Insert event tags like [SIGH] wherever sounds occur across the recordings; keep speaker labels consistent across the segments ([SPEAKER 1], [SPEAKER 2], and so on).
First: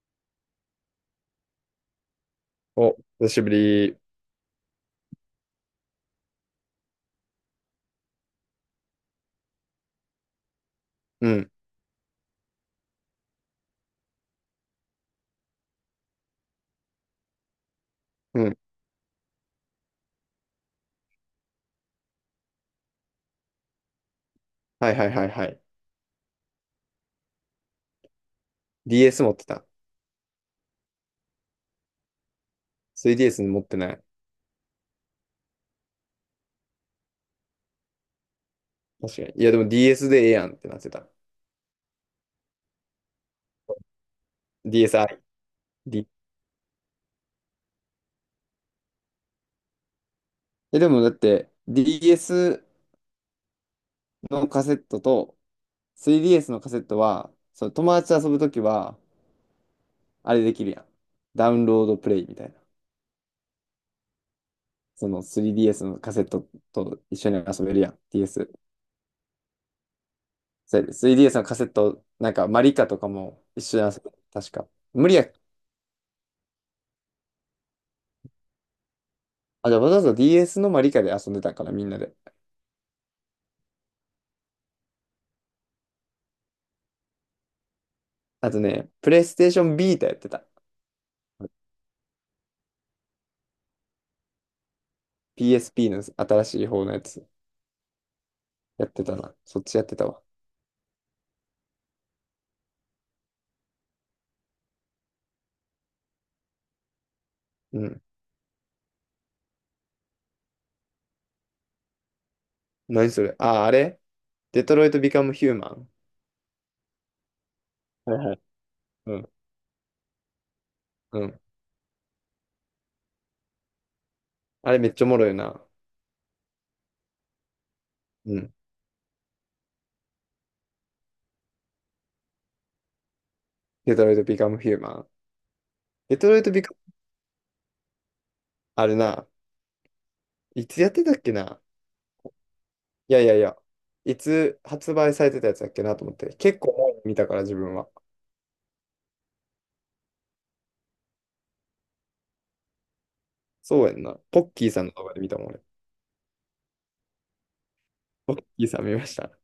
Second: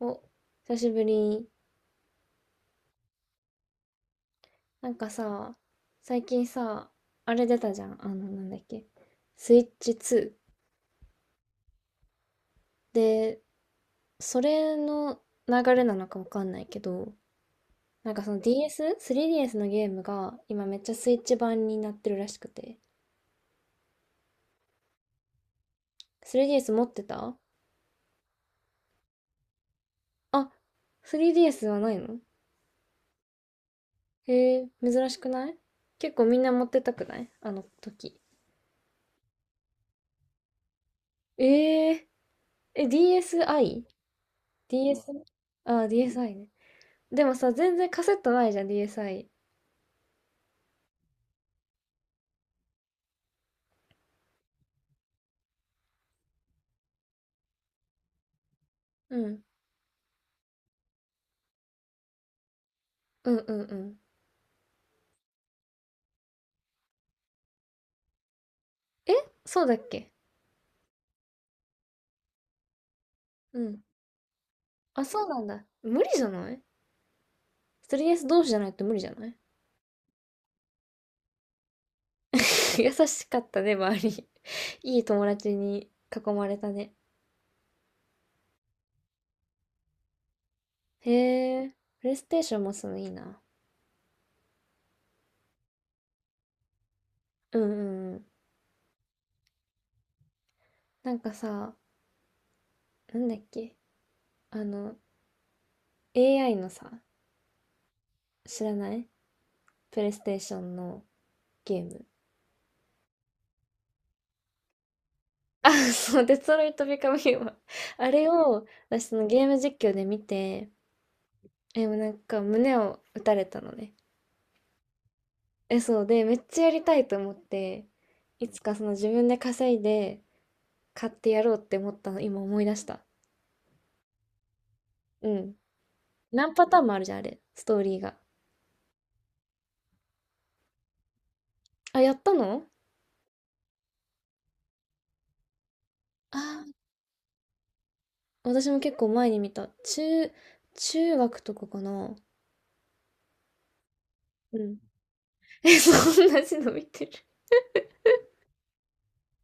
[SPEAKER 1] お、久しぶり。
[SPEAKER 2] お、久しぶり。
[SPEAKER 1] なんかさ、最近さ、あれ出たじゃん。あの、なんだっけ。スイッチ2。
[SPEAKER 2] うん、
[SPEAKER 1] で、それの流れなのかわかんないけど、なんかその
[SPEAKER 2] うん。
[SPEAKER 1] DS?3DS のゲームが今めっちゃスイッチ版になってるらしくて。
[SPEAKER 2] はいはいはいはい。
[SPEAKER 1] 3DS 持ってた？
[SPEAKER 2] DS 持ってた。
[SPEAKER 1] あ、3DS はないの？
[SPEAKER 2] 3DS 持ってない。
[SPEAKER 1] へえ、珍しくない？結構みんな持ってたくない？あの時。
[SPEAKER 2] 確かに。いやでも DS でええやんってなってた。
[SPEAKER 1] えー、え、DSi?DS?
[SPEAKER 2] DSi。
[SPEAKER 1] あ、ディ
[SPEAKER 2] D
[SPEAKER 1] ー、DSi ね。でもさ、全然カセットないじゃん、DSi。
[SPEAKER 2] でもだって DS のカセットと 3DS のカセットは、その友達と遊ぶときは、
[SPEAKER 1] うん。
[SPEAKER 2] あれできるやん。ダウンロードプレイみたいな。
[SPEAKER 1] うんうんうん。
[SPEAKER 2] その 3DS のカセットと一緒に遊べるやん。DS。
[SPEAKER 1] え、そうだっけ？
[SPEAKER 2] そうやで 3DS のカセット、なんかマリカとかも
[SPEAKER 1] う
[SPEAKER 2] 一緒
[SPEAKER 1] ん。
[SPEAKER 2] に遊べる。確か。
[SPEAKER 1] あ、
[SPEAKER 2] 無理や
[SPEAKER 1] そう
[SPEAKER 2] っ
[SPEAKER 1] なんだ。無理じゃない？ 3DS 同士じゃないと無理じゃない？
[SPEAKER 2] あ、じゃあわざわざ DS のマリカで遊んでたんかな、みんなで。
[SPEAKER 1] [LAUGHS] 優しかったね、周り。[LAUGHS] いい友達に囲まれたね。
[SPEAKER 2] あとね、プレイステーションビータやってた。
[SPEAKER 1] へえ、プレイステーションもすのいいな。
[SPEAKER 2] PSP の新しい方のやつ。
[SPEAKER 1] うんうんうん。
[SPEAKER 2] やってたな。そっちやってたわ。
[SPEAKER 1] なんかさ、なんだっけ、あの、AI のさ、
[SPEAKER 2] うん。
[SPEAKER 1] 知らない？プレイステーションのゲーム。
[SPEAKER 2] 何それ？デトロイト・ビカム・ヒューマ
[SPEAKER 1] あ、
[SPEAKER 2] ン。
[SPEAKER 1] そう、デトロイト・ビカム・ヒューマン。あ
[SPEAKER 2] はい
[SPEAKER 1] れ
[SPEAKER 2] はい。
[SPEAKER 1] を、私
[SPEAKER 2] う
[SPEAKER 1] その
[SPEAKER 2] ん。
[SPEAKER 1] ゲーム実況で見て、
[SPEAKER 2] うん。
[SPEAKER 1] え、もうなんか胸を打たれたのね。
[SPEAKER 2] あれめっちゃおもろいな。
[SPEAKER 1] え、そうで、めっちゃやりたいと思って、
[SPEAKER 2] う
[SPEAKER 1] い
[SPEAKER 2] ん。
[SPEAKER 1] つかその自分で稼いで買ってやろうって思ったの、今思い出した。
[SPEAKER 2] デトロイト・ビカム・ヒューマン。
[SPEAKER 1] うん。
[SPEAKER 2] デトロイト・
[SPEAKER 1] 何
[SPEAKER 2] ビ
[SPEAKER 1] パ
[SPEAKER 2] カ
[SPEAKER 1] ターン
[SPEAKER 2] ム、
[SPEAKER 1] もあるじゃん、あれ、ストーリーが。
[SPEAKER 2] あれな。いつやってたっけな。
[SPEAKER 1] あ、やったの？
[SPEAKER 2] いやいやいや。いつ発売されてたやつだっけなと思って。
[SPEAKER 1] あ
[SPEAKER 2] 結
[SPEAKER 1] ー、
[SPEAKER 2] 構前に見たから自分は。
[SPEAKER 1] 私も結構前に見た。中学とかかな。
[SPEAKER 2] そうやんな。ポッ
[SPEAKER 1] う
[SPEAKER 2] キー
[SPEAKER 1] ん。
[SPEAKER 2] さんの動画で見たもん俺。
[SPEAKER 1] え、そう、同じの見てる。
[SPEAKER 2] ポッキーさん見ました。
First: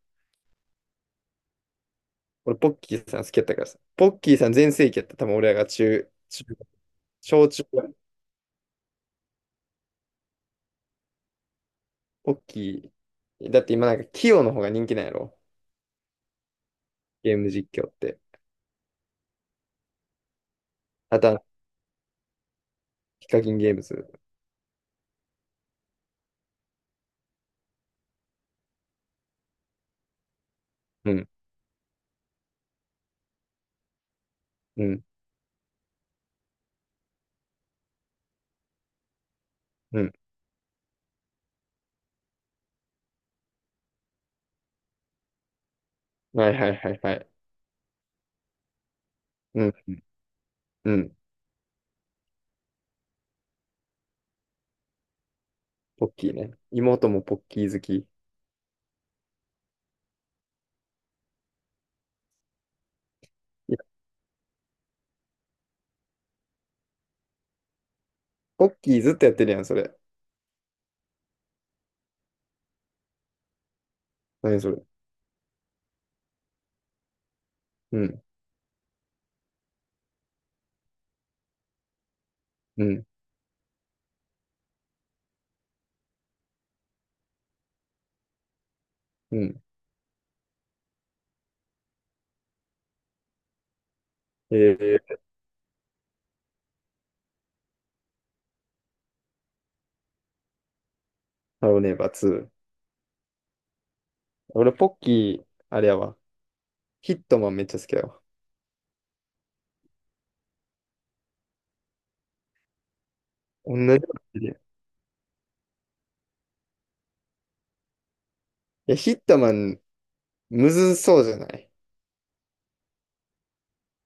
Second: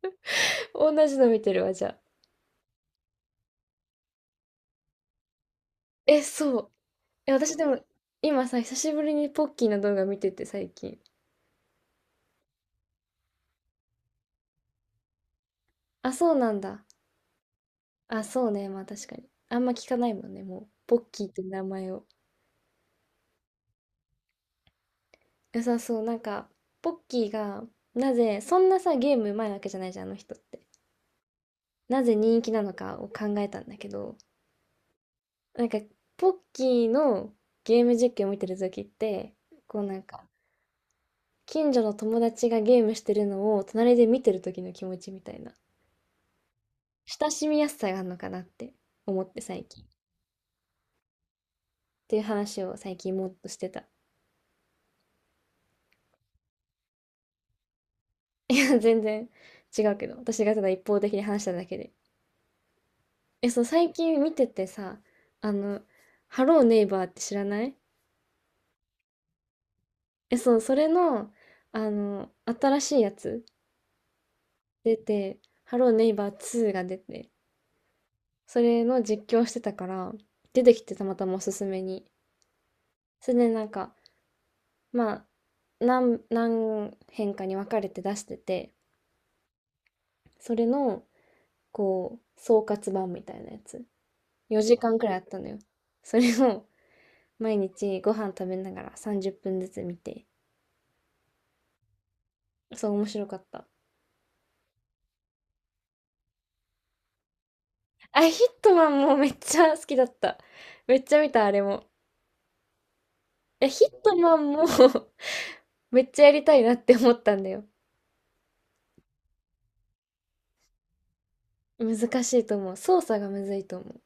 [SPEAKER 1] 同じの見てるわ、じゃあ。
[SPEAKER 2] 俺、ポッキーさん好きやったからさ。ポッキーさん全盛期やった。多分俺らが
[SPEAKER 1] え、そう。え、
[SPEAKER 2] 小
[SPEAKER 1] 私で
[SPEAKER 2] 中ぐ
[SPEAKER 1] も、
[SPEAKER 2] らい、
[SPEAKER 1] 今さ、久しぶりにポッキーの動画見てて、最近。
[SPEAKER 2] ポッキー。だって今なんか、キヨの方が人気なんやろ。
[SPEAKER 1] あ、そうなんだ。
[SPEAKER 2] ゲーム実況って。
[SPEAKER 1] あ、そうね、まあ確かに。あんま聞かないもんね、もう。ポッ
[SPEAKER 2] あ
[SPEAKER 1] キー
[SPEAKER 2] と
[SPEAKER 1] って
[SPEAKER 2] は、
[SPEAKER 1] 名前を。
[SPEAKER 2] ヒカキンゲームズ。
[SPEAKER 1] 良さそう。なんか、ポッキーが、なぜ、そんなさ、ゲームうまいわけじゃないじゃん、あの人って。
[SPEAKER 2] うん、
[SPEAKER 1] なぜ人気なのかを考えたんだけど、
[SPEAKER 2] うん、
[SPEAKER 1] なんか、ポッキーのゲーム実況を見てる時って、こうな
[SPEAKER 2] う
[SPEAKER 1] ん
[SPEAKER 2] ん。
[SPEAKER 1] か、近所の友達がゲームしてるのを隣で見てる時の気持ちみたいな、
[SPEAKER 2] はいはいはいはい。
[SPEAKER 1] 親しみやすさがあるのかなって思って最
[SPEAKER 2] うん、
[SPEAKER 1] 近っ
[SPEAKER 2] うん、うん。
[SPEAKER 1] ていう話を最近もっとしてた。
[SPEAKER 2] ポッキーね。妹もポッキー好き。い
[SPEAKER 1] いや、全然違うけど、私がただ一方的に話しただけで。え、そう、
[SPEAKER 2] や、
[SPEAKER 1] 最近見ててさ、あの、ハローネイバーって知らない？
[SPEAKER 2] ポッキーずっとやってるやん、それ。
[SPEAKER 1] え、そう、それの、あの、新しいやつ
[SPEAKER 2] 何それ。
[SPEAKER 1] 出て、ハローネイバー2が出て、
[SPEAKER 2] うん、
[SPEAKER 1] それの実況してたから、出てきてたまたまおすすめに。
[SPEAKER 2] うん、
[SPEAKER 1] それでなんか、まあ、何編かに分かれて出してて、
[SPEAKER 2] うん。
[SPEAKER 1] それの、こう、総括版みたいなやつ。4時間
[SPEAKER 2] え
[SPEAKER 1] くらいあ
[SPEAKER 2] ー、
[SPEAKER 1] ったのよ。それを毎日ご飯食べながら30分ずつ見て、
[SPEAKER 2] ハローネイバー2。
[SPEAKER 1] そう、面白かった。
[SPEAKER 2] 俺、ポッキー、あれやわ。ヒットマンめっちゃ好きやわ。
[SPEAKER 1] あ、ヒットマンもめっちゃ好きだった。めっちゃ見た、あれも。いや、
[SPEAKER 2] 同
[SPEAKER 1] ヒッ
[SPEAKER 2] じこ
[SPEAKER 1] ト
[SPEAKER 2] と
[SPEAKER 1] マ
[SPEAKER 2] 言ってる
[SPEAKER 1] ン
[SPEAKER 2] やん。
[SPEAKER 1] も
[SPEAKER 2] い
[SPEAKER 1] [LAUGHS] めっちゃやりたいなって思ったんだよ。
[SPEAKER 2] や、ヒットマン、むずそうじゃない？
[SPEAKER 1] 難しいと思う。操作がむずいと思う。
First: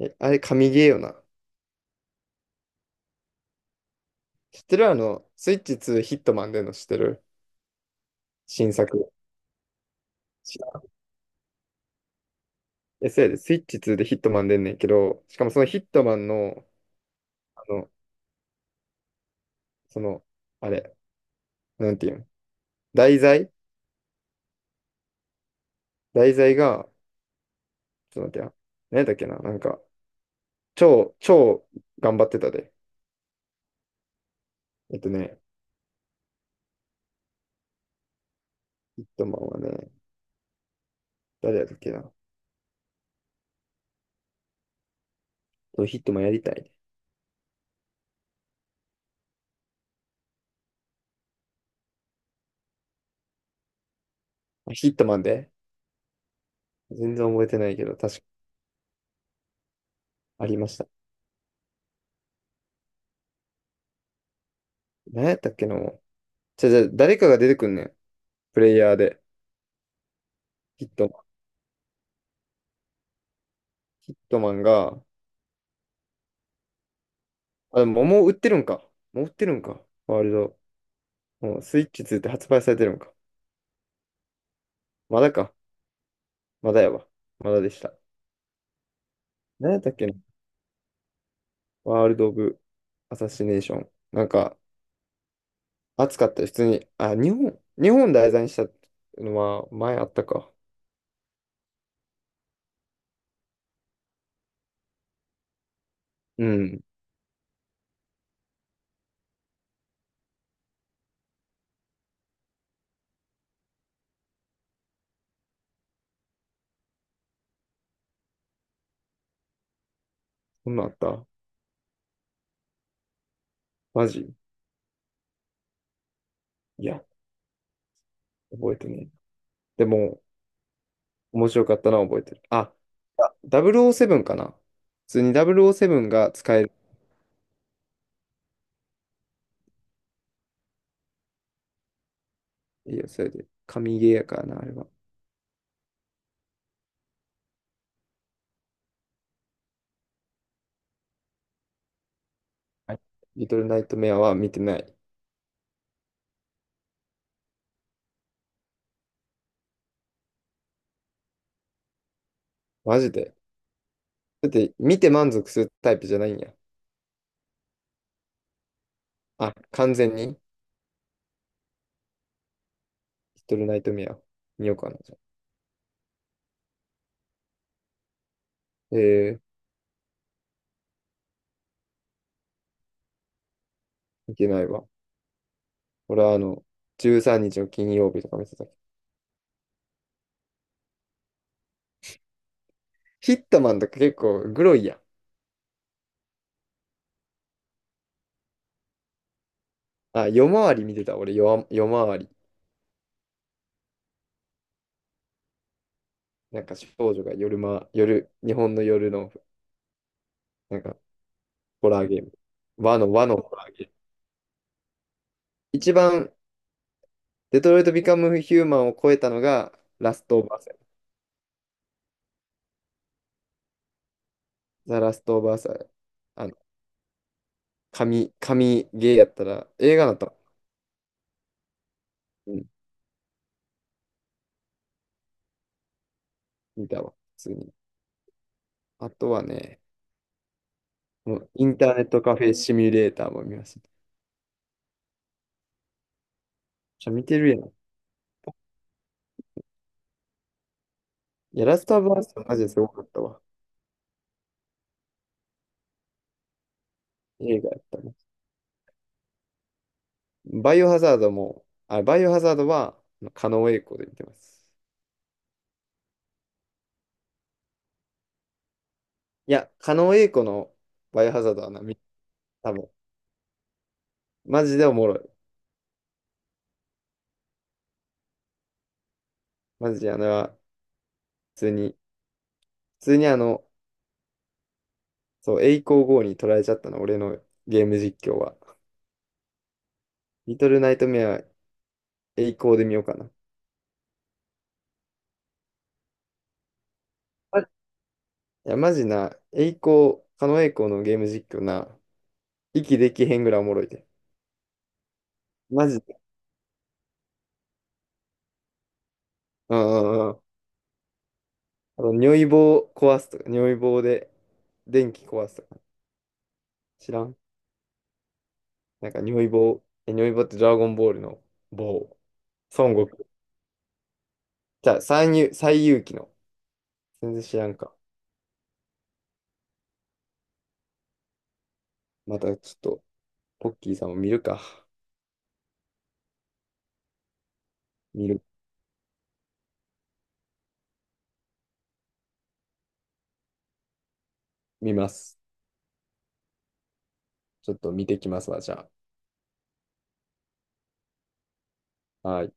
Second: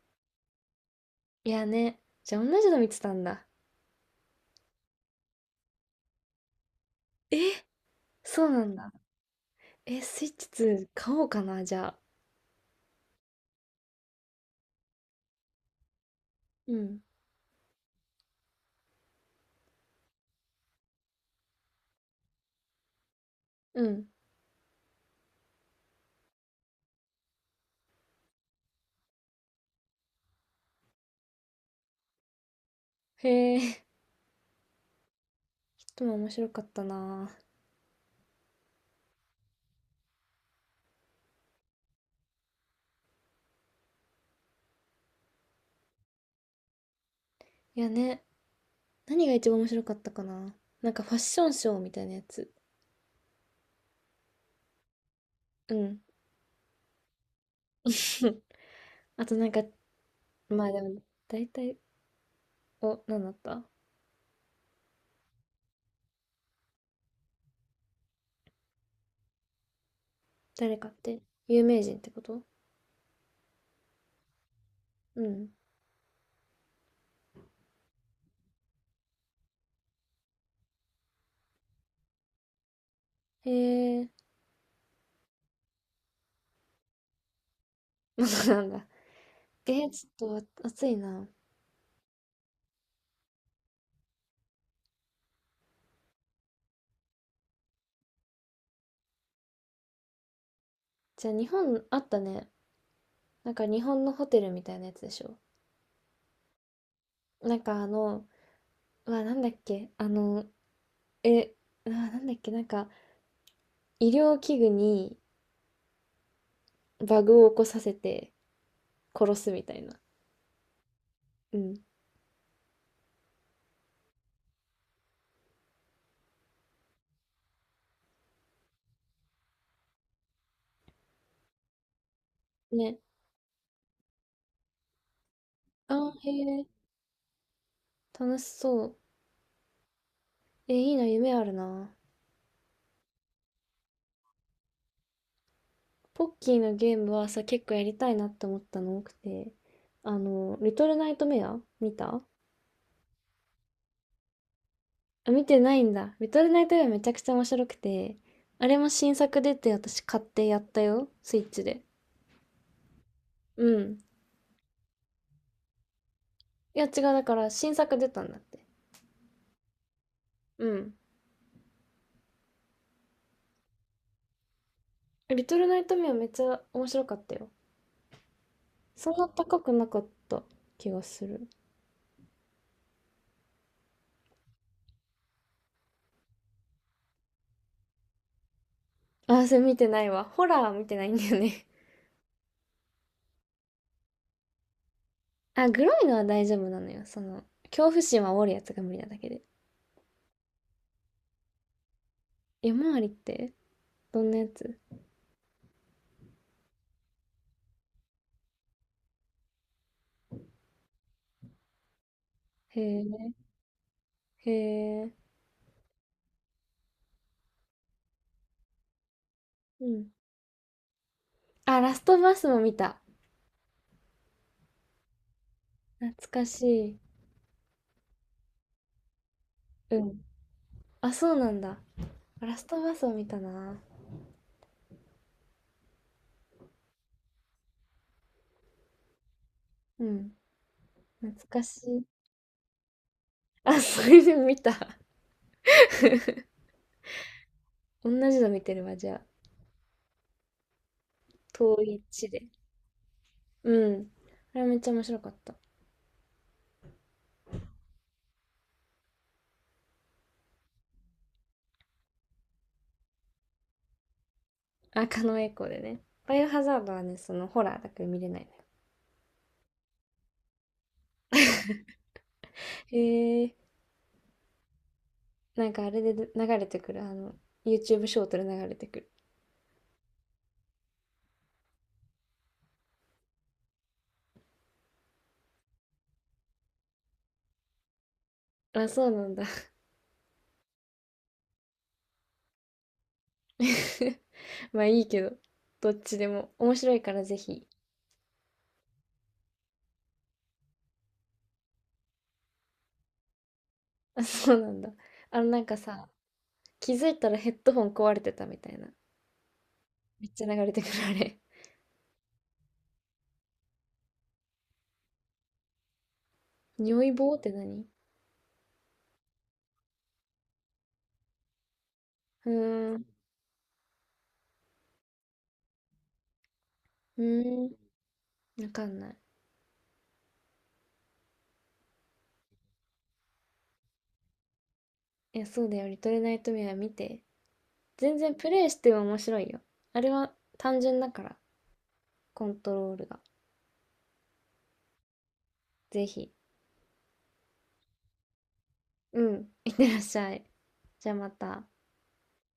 [SPEAKER 2] え、あれ、神ゲーよな。
[SPEAKER 1] いやね。じゃあ同じの見てたんだ。
[SPEAKER 2] 知ってる？あの、スイッチ2ヒットマン出んの知ってる？
[SPEAKER 1] え、そうな
[SPEAKER 2] 新
[SPEAKER 1] ん
[SPEAKER 2] 作。
[SPEAKER 1] だ。え、スイッチ
[SPEAKER 2] 知ら
[SPEAKER 1] 2
[SPEAKER 2] ん。
[SPEAKER 1] 買おうかな、じゃあ。
[SPEAKER 2] え、そうやで、スイッチ2でヒットマン出んねんけど、しかもそのヒットマンの、
[SPEAKER 1] うん。
[SPEAKER 2] あの、その、あれ、なんていうん、題材、
[SPEAKER 1] うん。
[SPEAKER 2] が、ちょっと待ってや。何だっけな、なんか、超頑張ってたで。
[SPEAKER 1] へえ、ヒッ
[SPEAKER 2] えっとね、
[SPEAKER 1] トマン面白かったな。
[SPEAKER 2] ヒットマンはね、誰やったっけな。そうヒットマンやりたいね。
[SPEAKER 1] いやね。何が一番面白かったかな。なんかファッションショーみたいなやつ。
[SPEAKER 2] あヒットマンで
[SPEAKER 1] うん。
[SPEAKER 2] 全然覚えてないけど、確か
[SPEAKER 1] [LAUGHS] あとなんか、
[SPEAKER 2] あり
[SPEAKER 1] ま
[SPEAKER 2] ま
[SPEAKER 1] あ
[SPEAKER 2] し
[SPEAKER 1] で
[SPEAKER 2] た。
[SPEAKER 1] も、大体、お、何だった？
[SPEAKER 2] 何やったっけの。じゃじゃ誰かが出てくんねん。プレイヤーで。
[SPEAKER 1] 誰
[SPEAKER 2] ヒ
[SPEAKER 1] か
[SPEAKER 2] ッ
[SPEAKER 1] っ
[SPEAKER 2] トマ
[SPEAKER 1] て？
[SPEAKER 2] ン。
[SPEAKER 1] 有名人ってこと？
[SPEAKER 2] ヒットマンが、
[SPEAKER 1] うん。
[SPEAKER 2] あ、でももう売ってるんか。もう売ってるんか。ワールド。もうスイッチ2って発売されてるんか。
[SPEAKER 1] へえ、
[SPEAKER 2] まだか。まだやわ。まだでした。
[SPEAKER 1] [LAUGHS] まだなんだ。
[SPEAKER 2] 何やったっ
[SPEAKER 1] ち
[SPEAKER 2] けな。
[SPEAKER 1] ょっと暑いな。
[SPEAKER 2] ワールド・オブ・アサシネーション。なんか、暑かったよ。普通に。あ、日本題材にしたのは前あったか。
[SPEAKER 1] じゃあ日本あったね。なんか日本のホテルみたいなやつでしょ。
[SPEAKER 2] うん。
[SPEAKER 1] なんかあの、うわ、なんだっけあの、え、うわ、なんだっけなんか医療器具にバグを起こさせて殺すみたいな。
[SPEAKER 2] そんなんあった？
[SPEAKER 1] うん。
[SPEAKER 2] マジ？いや、覚えてねえ。でも、面白かったな、覚えてる。あ、
[SPEAKER 1] ね。
[SPEAKER 2] 007かな。普通に
[SPEAKER 1] あ
[SPEAKER 2] 007
[SPEAKER 1] ー、
[SPEAKER 2] が使
[SPEAKER 1] へ
[SPEAKER 2] え
[SPEAKER 1] え、
[SPEAKER 2] る。
[SPEAKER 1] 楽しそう。え、いいな、夢あるな。
[SPEAKER 2] いいよ、それで。神ゲーやからな、あれは。
[SPEAKER 1] ポッキーのゲームはさ、結構やりたいなって思ったの多くて。あの、リトルナイトメア見た？
[SPEAKER 2] はい。リトルナイトメアは見てない。
[SPEAKER 1] あ、見てないんだ。リトルナイトメアめちゃくちゃ面白くて。あれも新作出て私買ってやったよ。スイッチで。
[SPEAKER 2] マジで。
[SPEAKER 1] うん。
[SPEAKER 2] だって、見て満足するタイプじゃないんや。
[SPEAKER 1] いや違う、だから新作出たんだって。
[SPEAKER 2] あ、完全に、
[SPEAKER 1] うん。
[SPEAKER 2] リトルナイトメア見ようかな、じゃ
[SPEAKER 1] リトルナイトメアめっちゃ面白かったよ。
[SPEAKER 2] あ。え
[SPEAKER 1] そんな
[SPEAKER 2] ー、
[SPEAKER 1] 高くなかった気がする。
[SPEAKER 2] 見てないわ。俺はあの、13日の金曜日とか見てたけど。
[SPEAKER 1] あ、それ見てないわ。ホラー見てないんだよね。
[SPEAKER 2] ヒットマンとか結構グロいやん。
[SPEAKER 1] あ、グロいのは大丈夫なのよ。その、恐怖心は煽るやつが無理なだけで。
[SPEAKER 2] あ、夜回り見てた、俺、夜回り。
[SPEAKER 1] 夜回りってどんなやつ？
[SPEAKER 2] なんか少女が夜、日本の夜の、なんか、ホラーゲーム。
[SPEAKER 1] へ
[SPEAKER 2] 和
[SPEAKER 1] え、
[SPEAKER 2] のホラーゲーム。
[SPEAKER 1] へえ、
[SPEAKER 2] 一番、デトロイト・ビカム・ヒューマンを超えたのが、
[SPEAKER 1] うん。
[SPEAKER 2] ラスト・オブ・アス。
[SPEAKER 1] あ、ラストバスも見た。
[SPEAKER 2] ザ・ラスト・オブ・アス、
[SPEAKER 1] 懐か
[SPEAKER 2] あの、
[SPEAKER 1] しい。
[SPEAKER 2] 神ゲーやったら、映
[SPEAKER 1] う
[SPEAKER 2] 画だっ
[SPEAKER 1] ん。
[SPEAKER 2] たら、
[SPEAKER 1] あ、そうなんだ。
[SPEAKER 2] う
[SPEAKER 1] ラス
[SPEAKER 2] ん、
[SPEAKER 1] トバスを見たな。
[SPEAKER 2] 見たわ、普通に。あとはね、
[SPEAKER 1] うん。
[SPEAKER 2] も
[SPEAKER 1] 懐
[SPEAKER 2] う
[SPEAKER 1] か
[SPEAKER 2] イン
[SPEAKER 1] し
[SPEAKER 2] ターネ
[SPEAKER 1] い。
[SPEAKER 2] ットカフェシミュレーターも見まし
[SPEAKER 1] あ、
[SPEAKER 2] た。じ
[SPEAKER 1] それで見た。
[SPEAKER 2] ゃ見てるやん。
[SPEAKER 1] 同じの見てるわ、じゃあ。
[SPEAKER 2] いや、ラ
[SPEAKER 1] 遠
[SPEAKER 2] スト・オ
[SPEAKER 1] い
[SPEAKER 2] ブ・ア
[SPEAKER 1] 地
[SPEAKER 2] ス
[SPEAKER 1] で。
[SPEAKER 2] はマジですごかったわ。
[SPEAKER 1] うん。あれめっちゃ面白かった。
[SPEAKER 2] 映画やったね。バイオハザードも、あ、バイオハザードは、狩野英孝で見てます。
[SPEAKER 1] あ、狩野英孝でね。バイオハザードはね、そのホラーだから見れない。
[SPEAKER 2] いや、狩野英孝のバイオハザードはな、多分、
[SPEAKER 1] へえ、
[SPEAKER 2] マジでおもろい。
[SPEAKER 1] なんかあれで流れてくる、あの、YouTube ショートで流れてくる。
[SPEAKER 2] マジであのは、普通に、普通にあの、そう、栄光号に取られちゃったの、俺のゲーム実況は。
[SPEAKER 1] あ、そうなんだ。
[SPEAKER 2] リトルナイトメア、栄光で見ようかな。
[SPEAKER 1] [LAUGHS] まあいいけど、どっちでも。面白いからぜひ。
[SPEAKER 2] いや、マジな、栄光、狩野英孝のゲーム実況な、息できへんぐらいおもろいで。
[SPEAKER 1] [LAUGHS] あ、そうなんだ。あのなんか
[SPEAKER 2] マジ
[SPEAKER 1] さ、
[SPEAKER 2] で。
[SPEAKER 1] 気づいたらヘッドホン壊れてたみたいな。
[SPEAKER 2] うんう
[SPEAKER 1] め
[SPEAKER 2] ん
[SPEAKER 1] っ
[SPEAKER 2] うん。
[SPEAKER 1] ちゃ流れてくるあれ。
[SPEAKER 2] あの、尿意棒壊すとか、尿意棒で電気壊すとか、
[SPEAKER 1] [LAUGHS] 尿意
[SPEAKER 2] 知ら
[SPEAKER 1] 棒
[SPEAKER 2] ん。
[SPEAKER 1] って何？
[SPEAKER 2] なんか尿意棒、え、尿意棒ってドラゴンボールの棒。
[SPEAKER 1] う
[SPEAKER 2] 孫
[SPEAKER 1] ーん、
[SPEAKER 2] 悟空。じゃあ、最遊記の。
[SPEAKER 1] う
[SPEAKER 2] 全然知
[SPEAKER 1] ー
[SPEAKER 2] ら
[SPEAKER 1] ん、
[SPEAKER 2] んか。
[SPEAKER 1] わかんない。
[SPEAKER 2] またちょっと、ポッキーさんを見るか。
[SPEAKER 1] いや、そうだよ。リトルナイトメア見て。全
[SPEAKER 2] 見
[SPEAKER 1] 然
[SPEAKER 2] る、
[SPEAKER 1] プレイしても面白いよ。あれは単純だから、コントロールが。
[SPEAKER 2] 見ます。
[SPEAKER 1] ぜひ。
[SPEAKER 2] ちょっと見てきますわ、じゃ
[SPEAKER 1] うん、いってらっしゃい。じゃあまた。
[SPEAKER 2] あ。はい。